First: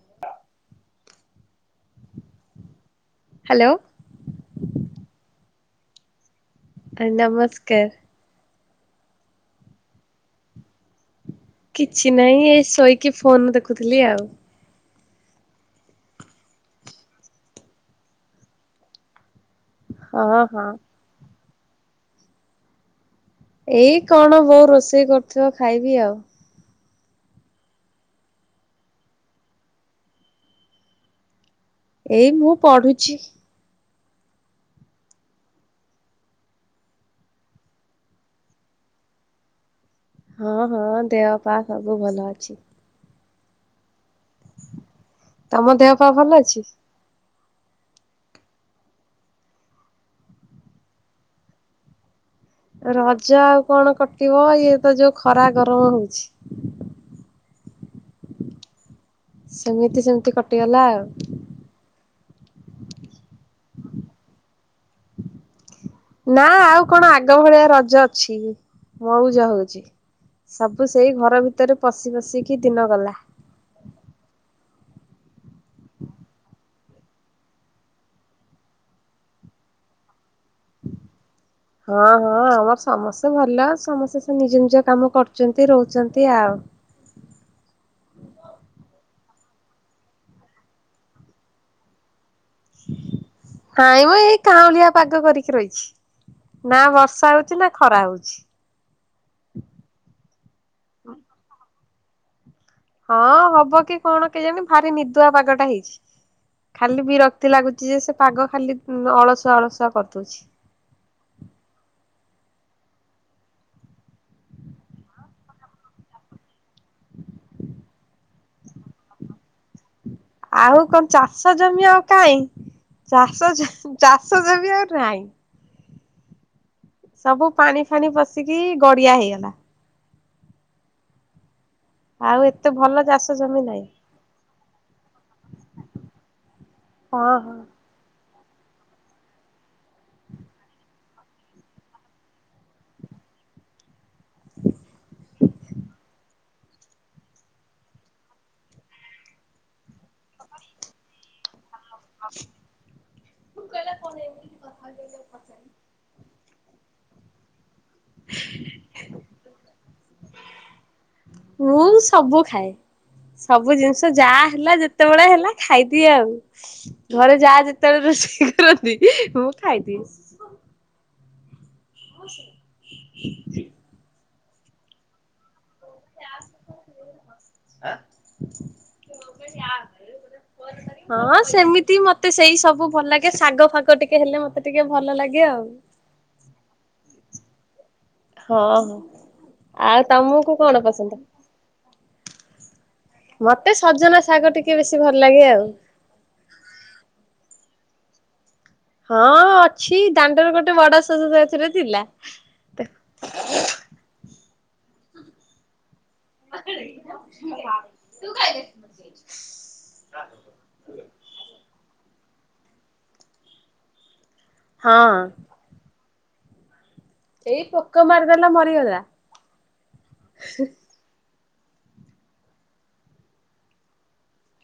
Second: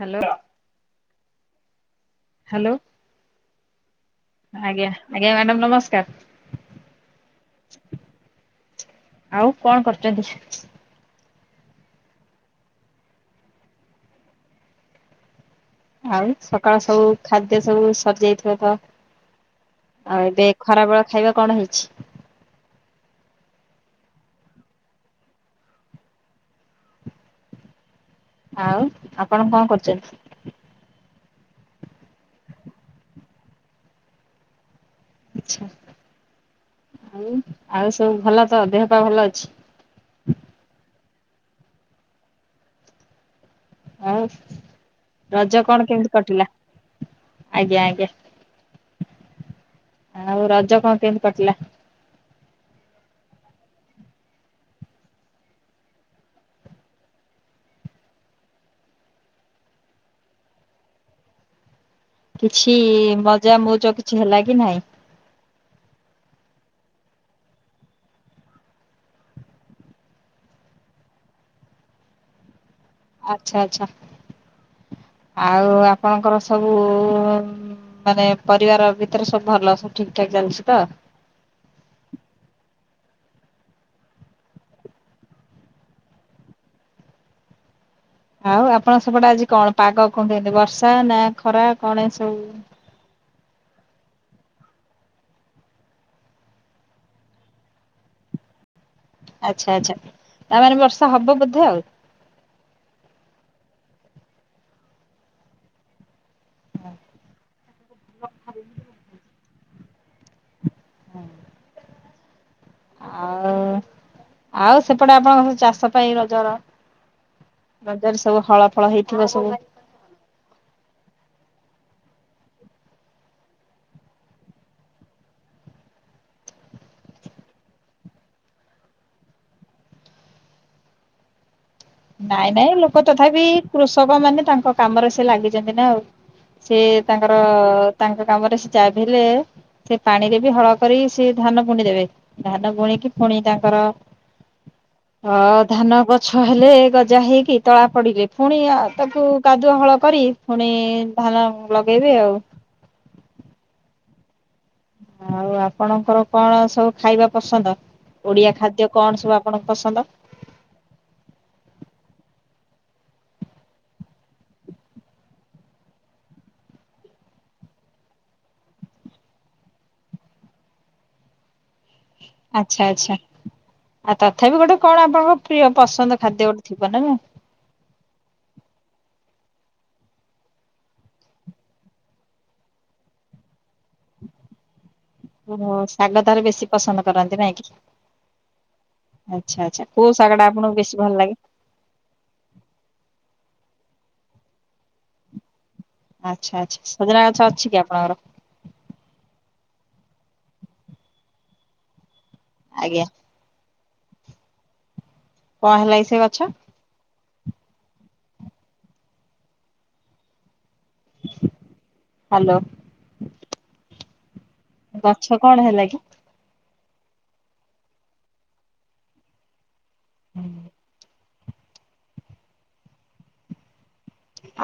Hello hello hello ଆଜ୍ଞା ଆଜ୍ଞା madam. ନମସ୍କାର । ନମସ୍କାର । ଆଉ କଣ କରୁଚନ୍ତି? କିଛି ନାହିଁ । ଏ, ଶୋଇକି ଫୋନ ଦେଖୁଥିଲି ଆଉ। ଆଉ, ସକାଳ ସବୁ ଖାଦ୍ୟ ସବୁ ସରିଯାଇଥିବ, ତ ଆଉ, ହଁ ଏବେ ହଁ ଖରା ବେଳ ଖାଇବା କଣ ହେଇଛି? ଏଇ, କଣ? ବୋଉ ରୋଷେଇ କରୁଥିବ ଖାଇବି ଆଉ। ଆଉ, ଆପଣ କଣ କରୁଛନ୍ତି? ଏଇ, ମୁଁ ପଢୁଛି । ଛି, ଆଉ? ଆଉ ସବୁ ଭଲ ତ? ଦେହ ପା ଭଲ ଅଛି। ହଁ, ହଁ । ଦେହ ପା ସବୁ ଭଲ ଅଛି। ହଁ । ତମ ଦେହ ପା ଭଲ ଅଛି? ଆଜ୍ଞା, ଆଜ୍ଞା । ଆଉ, ରଜ କଣ କେମିତି କଟିଲା। ରଜ ଆଉ କଣ କଟିବ? ଇଏ ତ ଯୋଉ ଖରା, ଗରମ ହଉଛି। ସେମିତି, ସେମିତି କଟିଗଲା ଆଉ। କିଛି ମଜା ମଉଜ କିଛି ହେଲା କି ନାଇଁ। ନା, ଆଉ କଣ? ଆଗ ଭଳିଆ ରଜ ଅଛି? ମଉଜ ହଉଛି? ସବୁ ସେଇ ଘର ଭିତରେ ପଶି ପଶିକି ଦିନ ଗଲା। ଆଚ୍ଛା, ଆଚ୍ଛା । ଆଉ, ଆପଣଙ୍କର ସବୁ, ଉ ମାନେ, ପରିବାର ଭିତରେ ସବୁ ଭଲ? ସବୁ ଠିକ୍ ଠାକ୍ ଚାଲିଛି ତ? ହଁ, ହଁ। ଆମର ସମସ୍ତେ ଭଲ । ସମସ୍ତେ ସେ ନିଜ ନିଜ କାମ କରୁଛନ୍ତି, ରହୁଛନ୍ତି ଆଉ। ଆଉ, ଆପଣ ସେପଟେ ଆଜି କଣ ପାଗ? କଣ କେମିତି? ବର୍ଷା ନା ଖରା, କଣ? ସବୁ ହଁାଇ [unintelligible] ହଁ, ଏଇ କାଁଉଳିଆ ପାଗ କରିକି ରହିଛି । ନା ବର୍ଷା ହଉଛି, ନା ଖରା ହଉଛି। ଆଚ୍ଛା, ଆଚ୍ଛା । ତା ମାନେ ବର୍ଷା ହେବ ବୋଧେ ଆଉ । ହଁ, ହବ କି କଣ, କେଜାଣି । ଭାରି ନିଦୁଆ ପାଗ ଟା ହେଇଛି। ଖାଲି ବିରକ୍ତି ଲାଗୁଚି, ଯେ ସେ ପାଗ ଖାଲି ଅଳସୁ ଅଳସୁଆ କରିଦଉଛି । ହଁ [inaudible] ଆଉ, ଆଉ ସେପଟେ ଆପଣଙ୍କ ସବୁ ଚାଷ ପାଇଁ, ରଜର ରଜରେ ସବୁ ହଳ ଫଳ ହେଇଥିବ ସବୁ। ଆଉ କଣ? ଚାଷ ଜମି ଆଉ କାଇଁ? ଚାଷ, ଚାଷ ଜମି ଆଉ ନାହିଁ। ସବୁ ପାଣି ଫାଣି ପସିକି ଗଡିଆ ହେଇଗଲା। ଆଉ ନାଇଁ, ଏତେ ନାଇଁ । ଭଲ ଲୋକ, ଚାଷ ତଥାପି ଜମି ନାହିଁ। କୃଷକ ମାନେ, ତାଙ୍କ କାମରେ ସେ ଲାଗିଛନ୍ତି ନା ଆଉ। ସେ ହଁ ତାଙ୍କର, ହଁ ତାଙ୍କ ତାପରେ ସେ ଚାଭିହେଲେ ସେ ପାଣିରେ ବି ହଳ କରି ସେ ଧାନ ବୁଣିଦେବେ। ଧାନ ବୁଣିକି ପୁଣି ତାଙ୍କର ଅ ଧାନ ଗଛ ହେଲେ ଗଜା ହେଇକି ତଳା ପଡିଲେ। ଫୁଣି ଆ ତାକୁ କାଦୁଆ ହଳ କରି ଫୁଣି ଧାନ ଲଗେଇବେ ଆଉ। ଆଉ ଆପଣଙ୍କର କଣ ସବୁ ଖାଇବା ପସନ୍ଦ? ଓଡିଆ ଖାଦ୍ୟ କଣ ସବୁ ଆପଣଙ୍କ ପସନ୍ଦ? ମୁଁ ସବୁ ଖାଏ ସବୁ ଜିନିଷ ଯାହା ହେଲା ଯେତେବେଳେ ହେଲା ଖାଇଦିଏ ଆଉ। ଘରେ ଯାହା ଯେତେବେଳେ ରୋଷେଇ କରନ୍ତି ମୁଁ ଖାଇଦିଏ। ଆଚ୍ଛା ଆଚ୍ଛା। ତଥାପି ଗୋଟେ କଣ ଆପଣଙ୍କ ପ୍ରିୟ ପସନ୍ଦ ଖାଦ୍ୟ ଗୋଟେ ଥିବ ନା ନାଇଁ। ହଁ ସେମିତି ମତେ ସେଇ ସବୁ ଭଲ ଲାଗେ। ଶାଗ ଫାଗ ଟିକେ ହେଲେ ମତେ ଟିକେ ଭଲ ଲାଗେ ଆଉ। ଓହୋ ଶାଗ ତାର ବେଶୀ ପସନ୍ଦ। କରନ୍ତି ନାଇଁ କି। ହଁ ହଁ ଆଚ୍ଛା ଆଚ୍ଛା ଆଉ କୋଉ ଶାଗ ଟା ତମକୁ ଆପଣଙ୍କୁ କଣ ବେଶୀ ଭଲ ପସନ୍ଦ? ଲାଗେ? ମତେ ସଜନା ଶାଗ ଟିକେ ବେଶୀ ଭଲ ଲାଗେ ଆଉ। ଆଚ୍ଛା ଆଚ୍ଛା ସଜନା ଗଛ ଅଛି କି ଆପଣଙ୍କର? ହଁ ଅଛି ଦାଣ୍ଡରେ ଗୋଟେ ବଡ ସଜନା ଗଛ ଟେ ଥିଲା। ଆଜ୍ଞା। କଣ ହେଲା କି ସେ ଗଛ? [inaudible] ତୁ ଖାଇଦେ। ହ୍ୟାଲୋ। ହଁ। ଗଛ କଣ ହେଲା କି? ଏଇ ପୋକ ମାରିଦେଲା ମରିଗଲା। [inaudible]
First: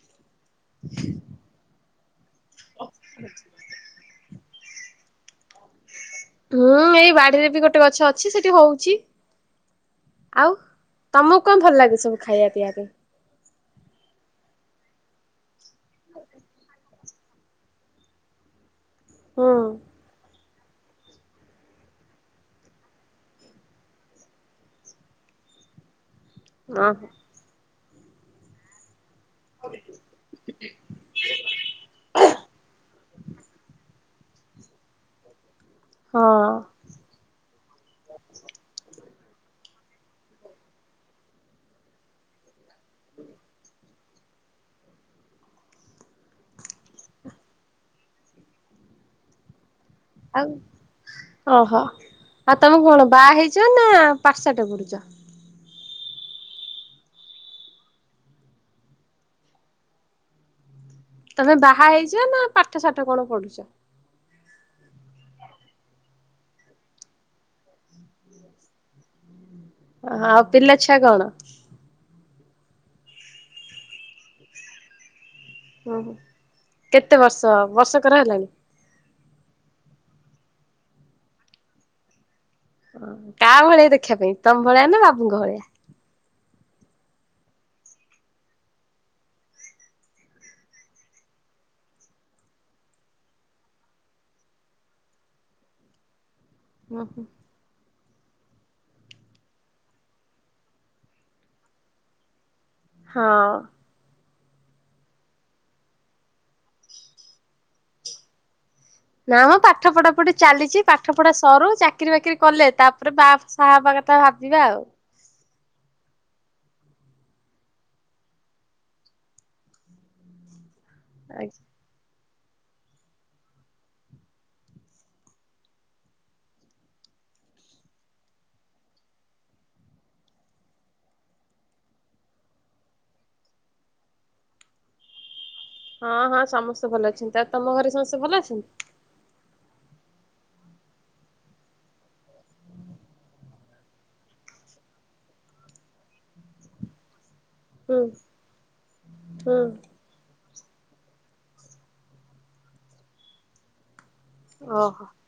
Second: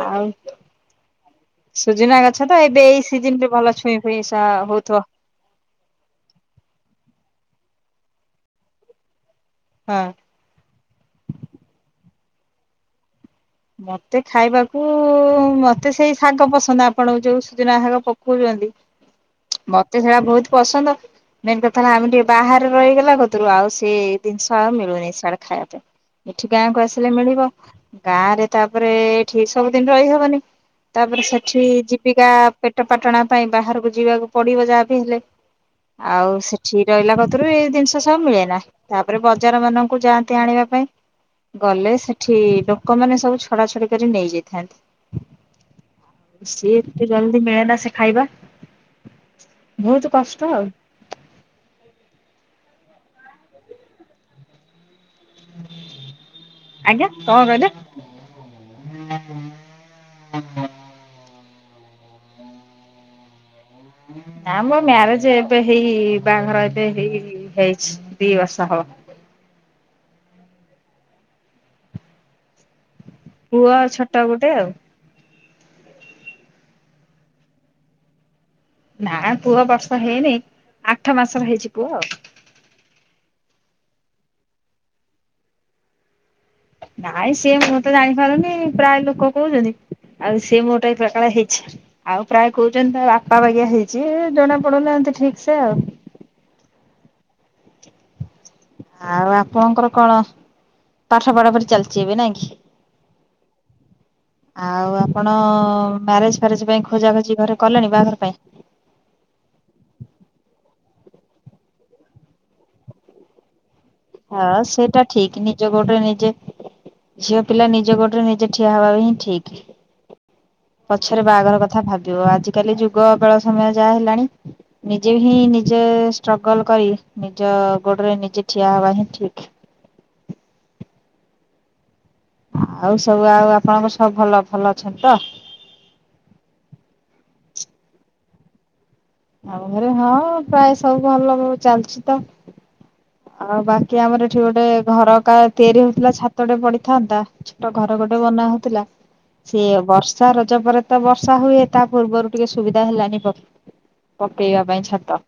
ଆଉ, [inaudible] ସୁଜୁନା ଗ ଛତ ଏବେ ଏଇ ସିଜନ୍ ରେ ଭଲ ଛୁଇଁ ହୁଏ ସ ତା ହୋଉଥିବ। ହଁ ଏଇ ବାଡିରେ ବି ଗୋଟେ ଗଛ ଅଛି ସେଠି ହଉଛି। ହଁ। ଆଉ ତମକୁ କଣ ଭଲ ଲାଗେ ସବୁ? ଖାଇବା ପିଆ ପାଇଁ। ମତେ ଖାଇବାକୁ ମତେ ସେଇ ଶାଗ ପସନ୍ଦ ଆପଣ ଯୋଉ ସୁଜୁନା ଶାଗ ପକଉଛନ୍ତି ହୁଁ। ମତେ ସେଡା ବହୁତ ପସନ୍ଦ ମେନ୍ କଥା ହେଲା ଆମେ ଟିକେ ବାହାରେ ରହିଗଲା କତରୁ ଆଉ ସେ ଜିନିଷ ଆଉ ମିଳୁନି ସିଆଡେ ଖାଇବା ପାଇଁ ଏଠି ଗାଁକୁ ଓହୋ ଆସିଲେ ମିଳିବ। ଗାରେ ତାପରେ ଏ ସେଠି ସବୁଦିନ ରହିହବନି ତାପରେ ସେଠି ଜୀବିକା ପେଟ ପାଟଣା ପାଇଁ ବାହାରକୁ ଯିବାକୁ ପଡିବ ଯାହା ବି ହେଲେ। ଆଉ ହଁ ସେଠି ରହିଲା କତିରୁ ଏ ସବୁ ମିଳେ ନା ତା ତାପରେ ବଜାର ମାନଙ୍କୁ ଯାଆନ୍ତି ଆଣିବା ପାଇଁ ଗଲେ ସେଠି ଲୋ କମାନେ ସହୁ ଛୁ ଛଡା ଛଡ଼ି କରି ନେଇଯାଇଥାନ୍ତି। ସିଏ ଏତେ ଜଲଦି ମେନା ସେ ଖାଇବା। ବହୁତ କଷ୍ଟ ଆଉ ଓହୋ ଆ ତମେ କଣ ବାହା ହେଇଛ ନା ପାଠଶାଠ ପଢୁଛ। ଆଜ୍ଞା କଣ କହିଲେ? ତମେ ବାହା ହେଇଛ ନା ପାଠ ସାଠ କଣ ପଢୁଛ? ନାମ ମ୍ୟାରେଜ୍ ଏବେ ହେଇ ବାହାଘର ଏବେ ହେଇ ହେଇଛି ଦି ବର୍ଷ ହବ। ହ ଆଉ ପିଲା ଛୁଆ କଣ? ପୁଅ ଆଉ ଛୋଟ ଗୋଟେ ଆଉ। ଓହୋ କେତେ ବର୍ଷ ବର୍ଷକର ହେଲାଣି? ନା ପୁଅ ବର୍ଷ ହେଇନି ଆଠ ମାସର ହେଇଛି ପୁଅ ଆଉ। ହ କାହା ଭଳିଆ ଦେଖିବା ପାଇଁ ତମ ଭଳିଆ ନା ବାବୁଙ୍କ ଭଳିଆ। ନାଇଁ ସିଏ ମୁଁ ତ ଜାଣିପାରୁନି ପ୍ରାୟ ଲୋକ କହୁଛନ୍ତି ଆଉ ସିଏ ମୋ ପରିକା ହେଇଛି। ଆଉ ପ୍ରାୟ କହୁଛନ୍ତି ତା ବାପା ବାଗିଆ ହେଇଛି ଜଣା ପଡୁନାହାନ୍ତି ଠିକ୍ ସେ ଆଉ । ଓହୋ। ଆଉ ଆପଣଙ୍କର କଣ ପାଠ । ହଁ। ଆଉ ଆପଣ ମ୍ୟାରେଜ୍ ଫ୍ୟାରେଜ୍ ପାଇଁ ଖୋଜା ଖୋଜି ଘରେ କଲେଣି ବାହାଘର ପାଇଁ। ନା ମ ପାଠ ପଢା ପଢି ଚାଲିଛି ପାଠ ପଢା ସରୁ ଚାକିରି ବାକିରି କଲେ ତାପରେ ବା। ବାହା ହବା କଥା ହଁ ଭାବିବା ଆଉ। ସେଇଟା ଠିକ ନିଜ ଗୋଡ଼ରେ ନିଜେ ଝିଅ ପିଲା ନିଜ ଗୋଡ଼ରେ ନିଜେ ଠିଆ ହେବା ହିଁ ଠିକ୍। ପଛରେ ବାହାଘର କଥା ଭାବିବ । ଆଜିକାଲି ଯୁଗ ବେଳ ସମୟ ଯାହା ହେଲାଣି। ନିଜେ ହିଁ ନିଜ ଷ୍ଟ୍ରଗଲ କରି ନିଜ ଗୋଡରେ ନିଜେ ଠିଆ ହବା ହିଁ ଠିକ୍। ଆଉ ସବୁ ଆଉ ଆପଣଙ୍କର ସବୁ ଭଲ ଭଲ ଅଛନ୍ତି ତ? ହଁ ହଁ ସମସ୍ତେ ଭଲ ଅଛନ୍ତି ତା ତମ ଘରେ ସମସ୍ତେ ଭଲ ଅଛନ୍ତି। ଆଉ ଘରେ ହଁ ପ୍ରାୟ ସବୁ ଭଲ ଚାଲିଛି ତ। ଆଉ ବାକି ଆମର ଏଠି ଗୋଟେ ଘରକା ତିଆରି ହେଉଥିଲା ଛାତଟେ ପଡିଥାନ୍ତା। ତ ଘର ହୁଁ ଗୋଟେ ବନା ହଉଥିଲା ହୁଁ ସିଏ ବର୍ଷାର ରଜ ପରେ ତ ବର୍ଷା ହୁଏ ତା ପୂର୍ବରୁ ଟିକେ ସୁବିଧା ହେଲାନି। ପକେଇବା ପାଇଁ ଓହୋ। ଛାତ।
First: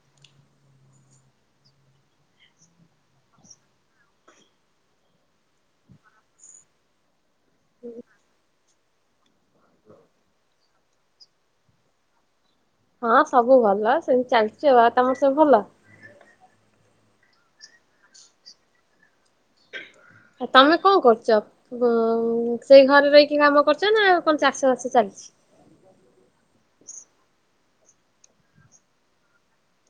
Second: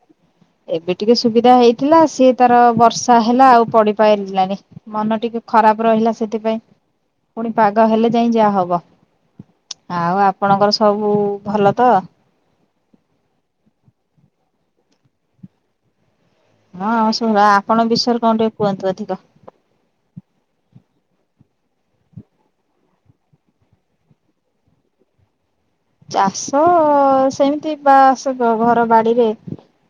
ଏବେ ଟିକେ ସୁବିଧା ହେଇଥିଲା ସିଏ ତାର ବର୍ଷା ହେଲା ଆଉ ପଡି ପାରିଲାନି ମନ ଟିକେ ଖରାପ ରହିଲା ସେଥିପାଇଁ ପୁଣି ପାଗ ହେଲେ ଯାଇ ଯାହା ହବ। ଆଉ ଆପଣଙ୍କର ସବୁ ଭଲ ତ? ହଁ ସବୁ ଭଲ ସେମିତି ଚାଲିଛି ଆଉ। ତମର ସବୁ ଭଲ? ହଁ [unintelligible] ଆପଣ ବିଷୟରେ କଣ ଟିକେ କୁହନ୍ତୁ ଅଧିକ? ଆ ତମେ କଣ କରୁଛ ଉ ସେଇ ଘରେ ରହିକି କାମ କରୁଛ ନା କଣ ଚାଷ ବାସ ଚାଲିଛି। ଚାଷ ସେମିତି ବାସ୍ ଘର ବାଡିରେ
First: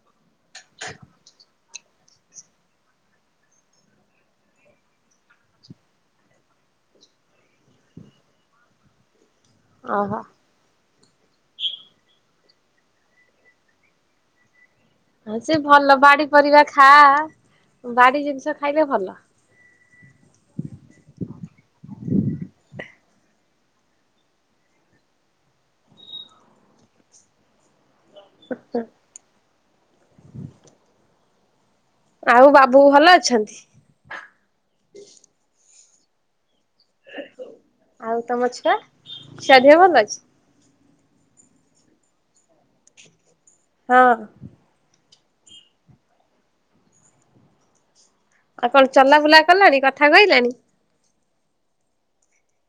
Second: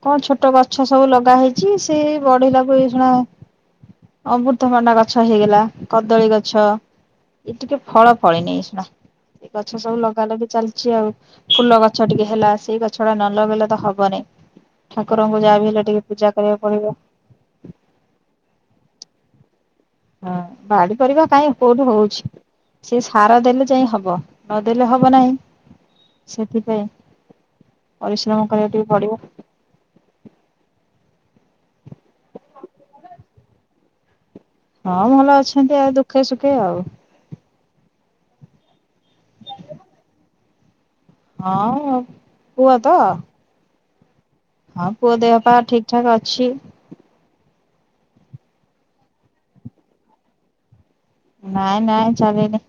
କଣ ଛୋ ଟ ଗଛ ସବୁ ଲଗା ହେଇ ଚି ସେ ବଢିଲାକୁ ଏ ଖେନା ଅମୃତମାଣ୍ଡ ଗଛ ହେଇଗଲା କଦଳୀ ଗଛ ଏ ଟିକେ ଫଳ ଫଳିନି ସେଡା ଏଇ ଗଛ ସବୁ ଓହୋ ଲଗାଲଗି ଚାଲି ଚି ଆଉ ଫୁଲ ଗଛ ଟିକେ ହେଲା ସେଇ ଗଛଟା ନ ଲଗେଇଲେ ତ ହବନି। ଠାକୁରଙ୍କୁ ଯାହା ସେ ବି ହେଲେ ଭଲ ଟିକେ ପୂଜା ବାଡି କରିବାକୁ ପରିବା ପଡିବ ଖା ବାଡି ଜିନିଷ ଖାଇଲେ ଭଲ। ହଁ ବାଡି ପରିବା କାଇଁ କୋଉଠି ହଉଛି ସେ ସାର ଦେଲେ ଯାଇ ହବ ନଦେଲେ ହବ ନାହିଁ ସେଥିପାଇଁ ପରିଶ୍ରମ କରିବା କୁ ଟିକେ ପଡିବ। ଆଉ ବାବୁ ଭଲ ଅଛନ୍ତି? ହଁ ଭଲ ଅଛନ୍ତି ଆଉ ଦୁ ଖେ ସୁୁଖେ ଆଉ ଆଉ ତମ ଛୁଆ ଛୁଆ ଦେହ ଭଲ ଅଛି? ହଁ ପୁଅ ତ ହଁ। ହଁ ପୁଅ ଦେହ ପା ଠିକ ଠାକ ଅଛି। ଆଉ କଣ ଚଲାବୁଲା କଲାଣି କଥା କହିଲାଣି। ନାଇଁ ନାଇଁ ଚାଲିନି।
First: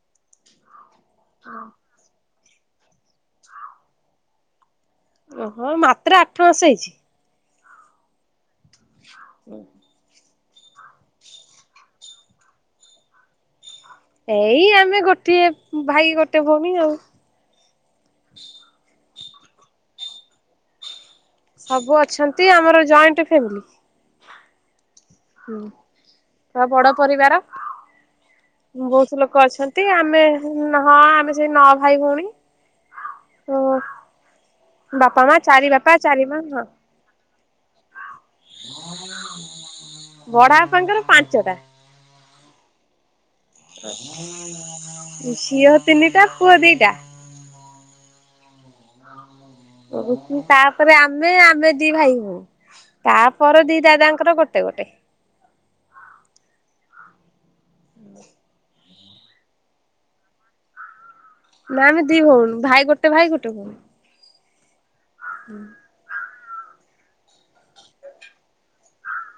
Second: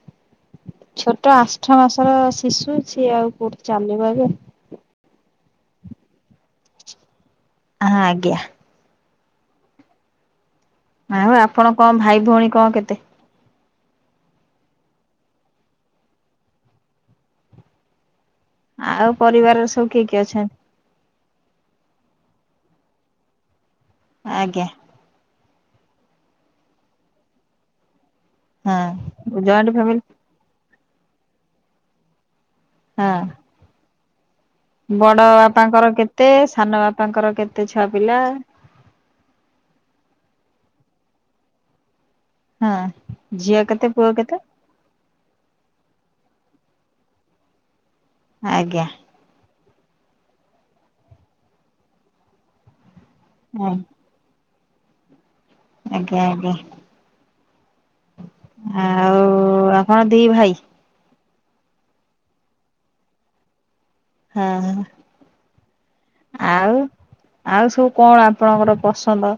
ଛୋଟ ଆଠ ମାସର ଦିଶୁଛି ଆଉ କୋଉଠି ଚାଲିବ ଏବେ। ଓହୋ ମାତ୍ର ଆଠ ମାସ ହେଇଛି। ହଁ ଆଜ୍ଞା। [unintelligible] ଆଉ ଆପଣ କଣ ଭାଇ ଭଉଣୀ କଣ କେତେ? ଏଇ ଆମେ ଗୋଟିଏ ଭାଇ ଗୋଟେ ଭଉଣୀ ଆଉ। ଆଉ ପରିବାର ସବୁ କିଏ କିଏ ଅଛନ୍ତି? ସବୁ ଅଛନ୍ତି ଆମର ଜଏଣ୍ଟ ଫ୍ୟାମିଲି। ଆଜ୍ଞା। ହୁଁ ତ ବଡ ପରିବାର। ବହୁତ ହଁ ଲୋକ ଜଏଣ୍ଟ ଅଛନ୍ତି ଫ୍ୟାମିଲି ଆମେ ହଁ ଆମେ ସେଇ ନଅ ଭାଇ ଭଉଣୀ। ହଁ। ହଁ ବାପା ବଡ ମା ଚାରି ବାପାଙ୍କର ବାପା କେତେ ସାନ ବାପାଙ୍କର କେ ତ ଛା ବଡା ସାଙ୍ଗରେ ପାଞ୍ଚଟା ହଁ। ଝିଅ କେତେ ପୁଅ କେତେ ଝିଅ ତିନିଟା ପୁଅ ଦିଟା ଆଜ୍ଞା। [unintelligible] ତାପରେ ଆମେ ଆମେ ଦି ଭାଇ ଭଉ ତାପର ଦି ଦାଦାଙ୍କର ଗୋଟ ଟେ ଗୋଟେ ଆଜ୍ଞା ଆଜ୍ଞା। ମୋ ଆଉ ଆପଣ ଦି ଭାଇ ନା ଆମେ ଦି ଭଉଣୀ ଭାଇ ଗୋଟେ ଭାଇ ଗୋଟେ ଭଉଣୀ। ହଁ, ହଁ। ଆଉ। ଆଉ ସବୁ କଣ ଆପଣଙ୍କର ପସନ୍ଦ?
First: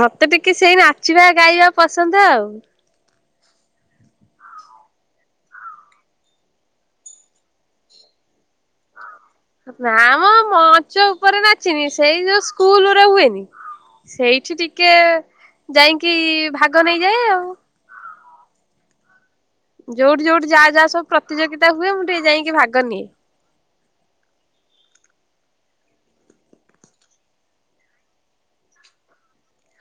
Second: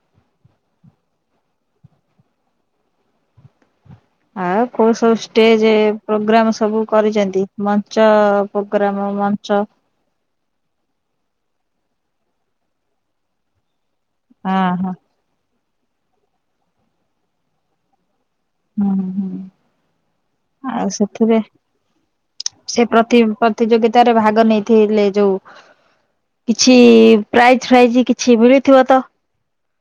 ମୋତେ ଟିକେ ସେଇ ନାଚିବା ଗାଇବା ପସନ୍ଦ ଆଉ। ଆଉ କୋଉ ସବୁ ଷ୍ଟେଜେ ପ୍ରୋଗ୍ରାମ୍ ସବୁ କରିଚନ୍ତି? ମଞ୍ଚ ପ୍ରୋଗ୍ରାମ ମଞ୍ଚ ନାମ ମଞ୍ଚ ଉପରେ ନା ଚିନି ସେଇ ଯୋଉ ସ୍କୁଲ୍ ରେ ହୁଏନି ସେଇଠି ହଁ ଟିକେ ହଁ ଯାଇକି ଭାଗ ନେଇଯାଏ, ଆଉ ହୁଁ, ଯୋଉଠି ଯୋଉଠି ଯାହା ହୁଁ। ଯାହା ଆଉ ସବୁ ସେଥିରେ ପ୍ରତିଯୋଗିତା ହୁଏ ମୁଁ ଟିକେ ଯାଇକି ଭାଗ ସେ ନିଏ। ପ୍ରତି ପ୍ରତିଯୋଗିତାରେ ଭାଗ ନେଇଥିଲେ। ଯୋଉ କିଛି ପ୍ରାଇଜ୍ ଫ୍ରାଇଜ କିଛି ମିଳୁଥିବ ତ?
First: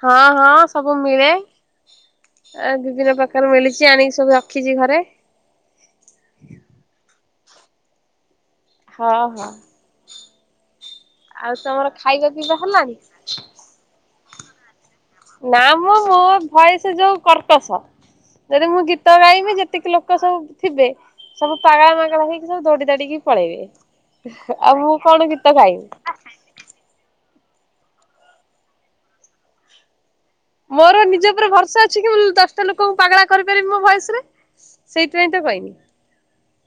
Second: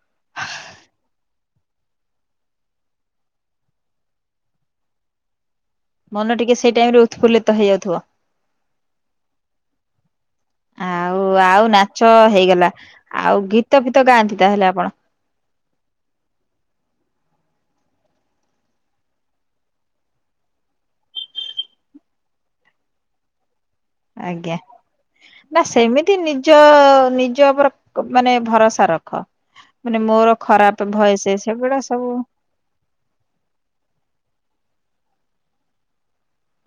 ହଁ ହଁ ସବୁ ମିଳେ ଏ ବିଭିନ୍ନ ପ୍ରକାର ମିଳିଚି, ଆଣିକି ସବୁ ରଖିଚି ଘରେ। ମନ ଟିକେ ସେଇ ଟାଇମ୍ ରେ ଉତଫୁଲ୍ଲ ତ ହେଇ ଯାଉଥିବ। ହଁ ହଁ ଆଉ ଆଉ ତମର ନାଚ ଖାଇବା ପିଇବା ହେଇଗଲା, ହେଲାଣି? ଆଉ ଗୀତ ଫିତ ଗାଆନ୍ତି? ତାହେଲେ ଆପଣ ନା ମ ମୋ ଭଏସ୍ ଯୋଉ କର୍କସ, ଯଦି ମୁଁ ଗୀତ ଗାଇବି ଯେତିକି ଲୋକ ସବୁ ଥିବେ ସବୁ ପାଗଳା ମାଗଳା ହେଇକି ସବୁ ଦୋଡି ଦାଡିକି ପଳେଇବେ। ଆଜ୍ଞା ଆଉ ମୁଁ କଣ ଗୀତ ନା ଗାଇବି। ସେମିତି ନିଜ ନି ଜ ଉପର କ-ମାନେ ଭରସା ରଖ। ମାନେ ମୋର ଖରାପ ମୋର ନିଜ ଭଏସ ଉପରେ ସେଗୁଡା ଭରସା ଅଛି କି ସବୁ ମୁଁ ଦଶଟା ଲୋକଙ୍କୁ ପାଗଳା କରିପାରିବି ମୋ ଭଏସ୍ ରେ। ସେଇଥିପାଇଁ ତ କଇନି।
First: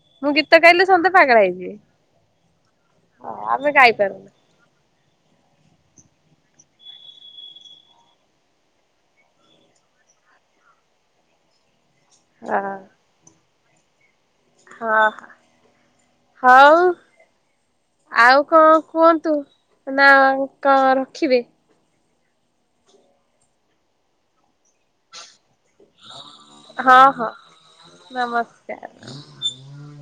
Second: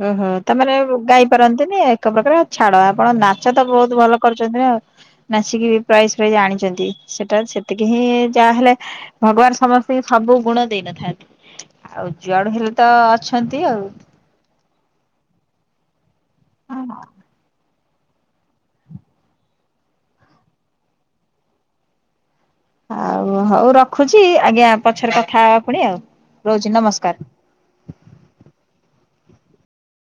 ଅଁ, ହଁ ତାମାନେ ଗାଇ ହେଇଯିବେ ପାରନ୍ତିନି ଏକ ପ୍ରକାର ଆଉ ଛାଡ ଆପଣ ହଁ ନାଚ ତ ଆମେ ବହୁତ ଭଲ ଗାଇପାରୁନୁ। କରିଛନ୍ତି ନା। ନାଚିକି ବି ପ୍ରାଇଜ୍ ଫ୍ରାଇଜ ଆଣିଚନ୍ତି, ସେଟା ସେତିକି ହିଁ ଯାହାହେଲେ ଭଗବାନ ସମସ୍ତିଙ୍କି ସବୁ ଗୁଣ ଦେଇନଥାନ୍ତି। ଆଉ ଯୁଆଡୁ ହଁ ହେଲେ ତ ଅଛି। ଅଛନ୍ତି ଆଉ। ହଁ ହଁ। ହଉ। ଆଉ କଣ କୁହନ୍ତୁ ନା କଣ ରଖିବେ? ଆଉ ହଉ ରଖୁଛି ଆଜ୍ଞା ପଛରେ କଥା ପୁଣି ଆଉ ରହୁଛି ହଁ ନମସ୍କାର। ହଁ ନମସ୍କାର। [unintelligible]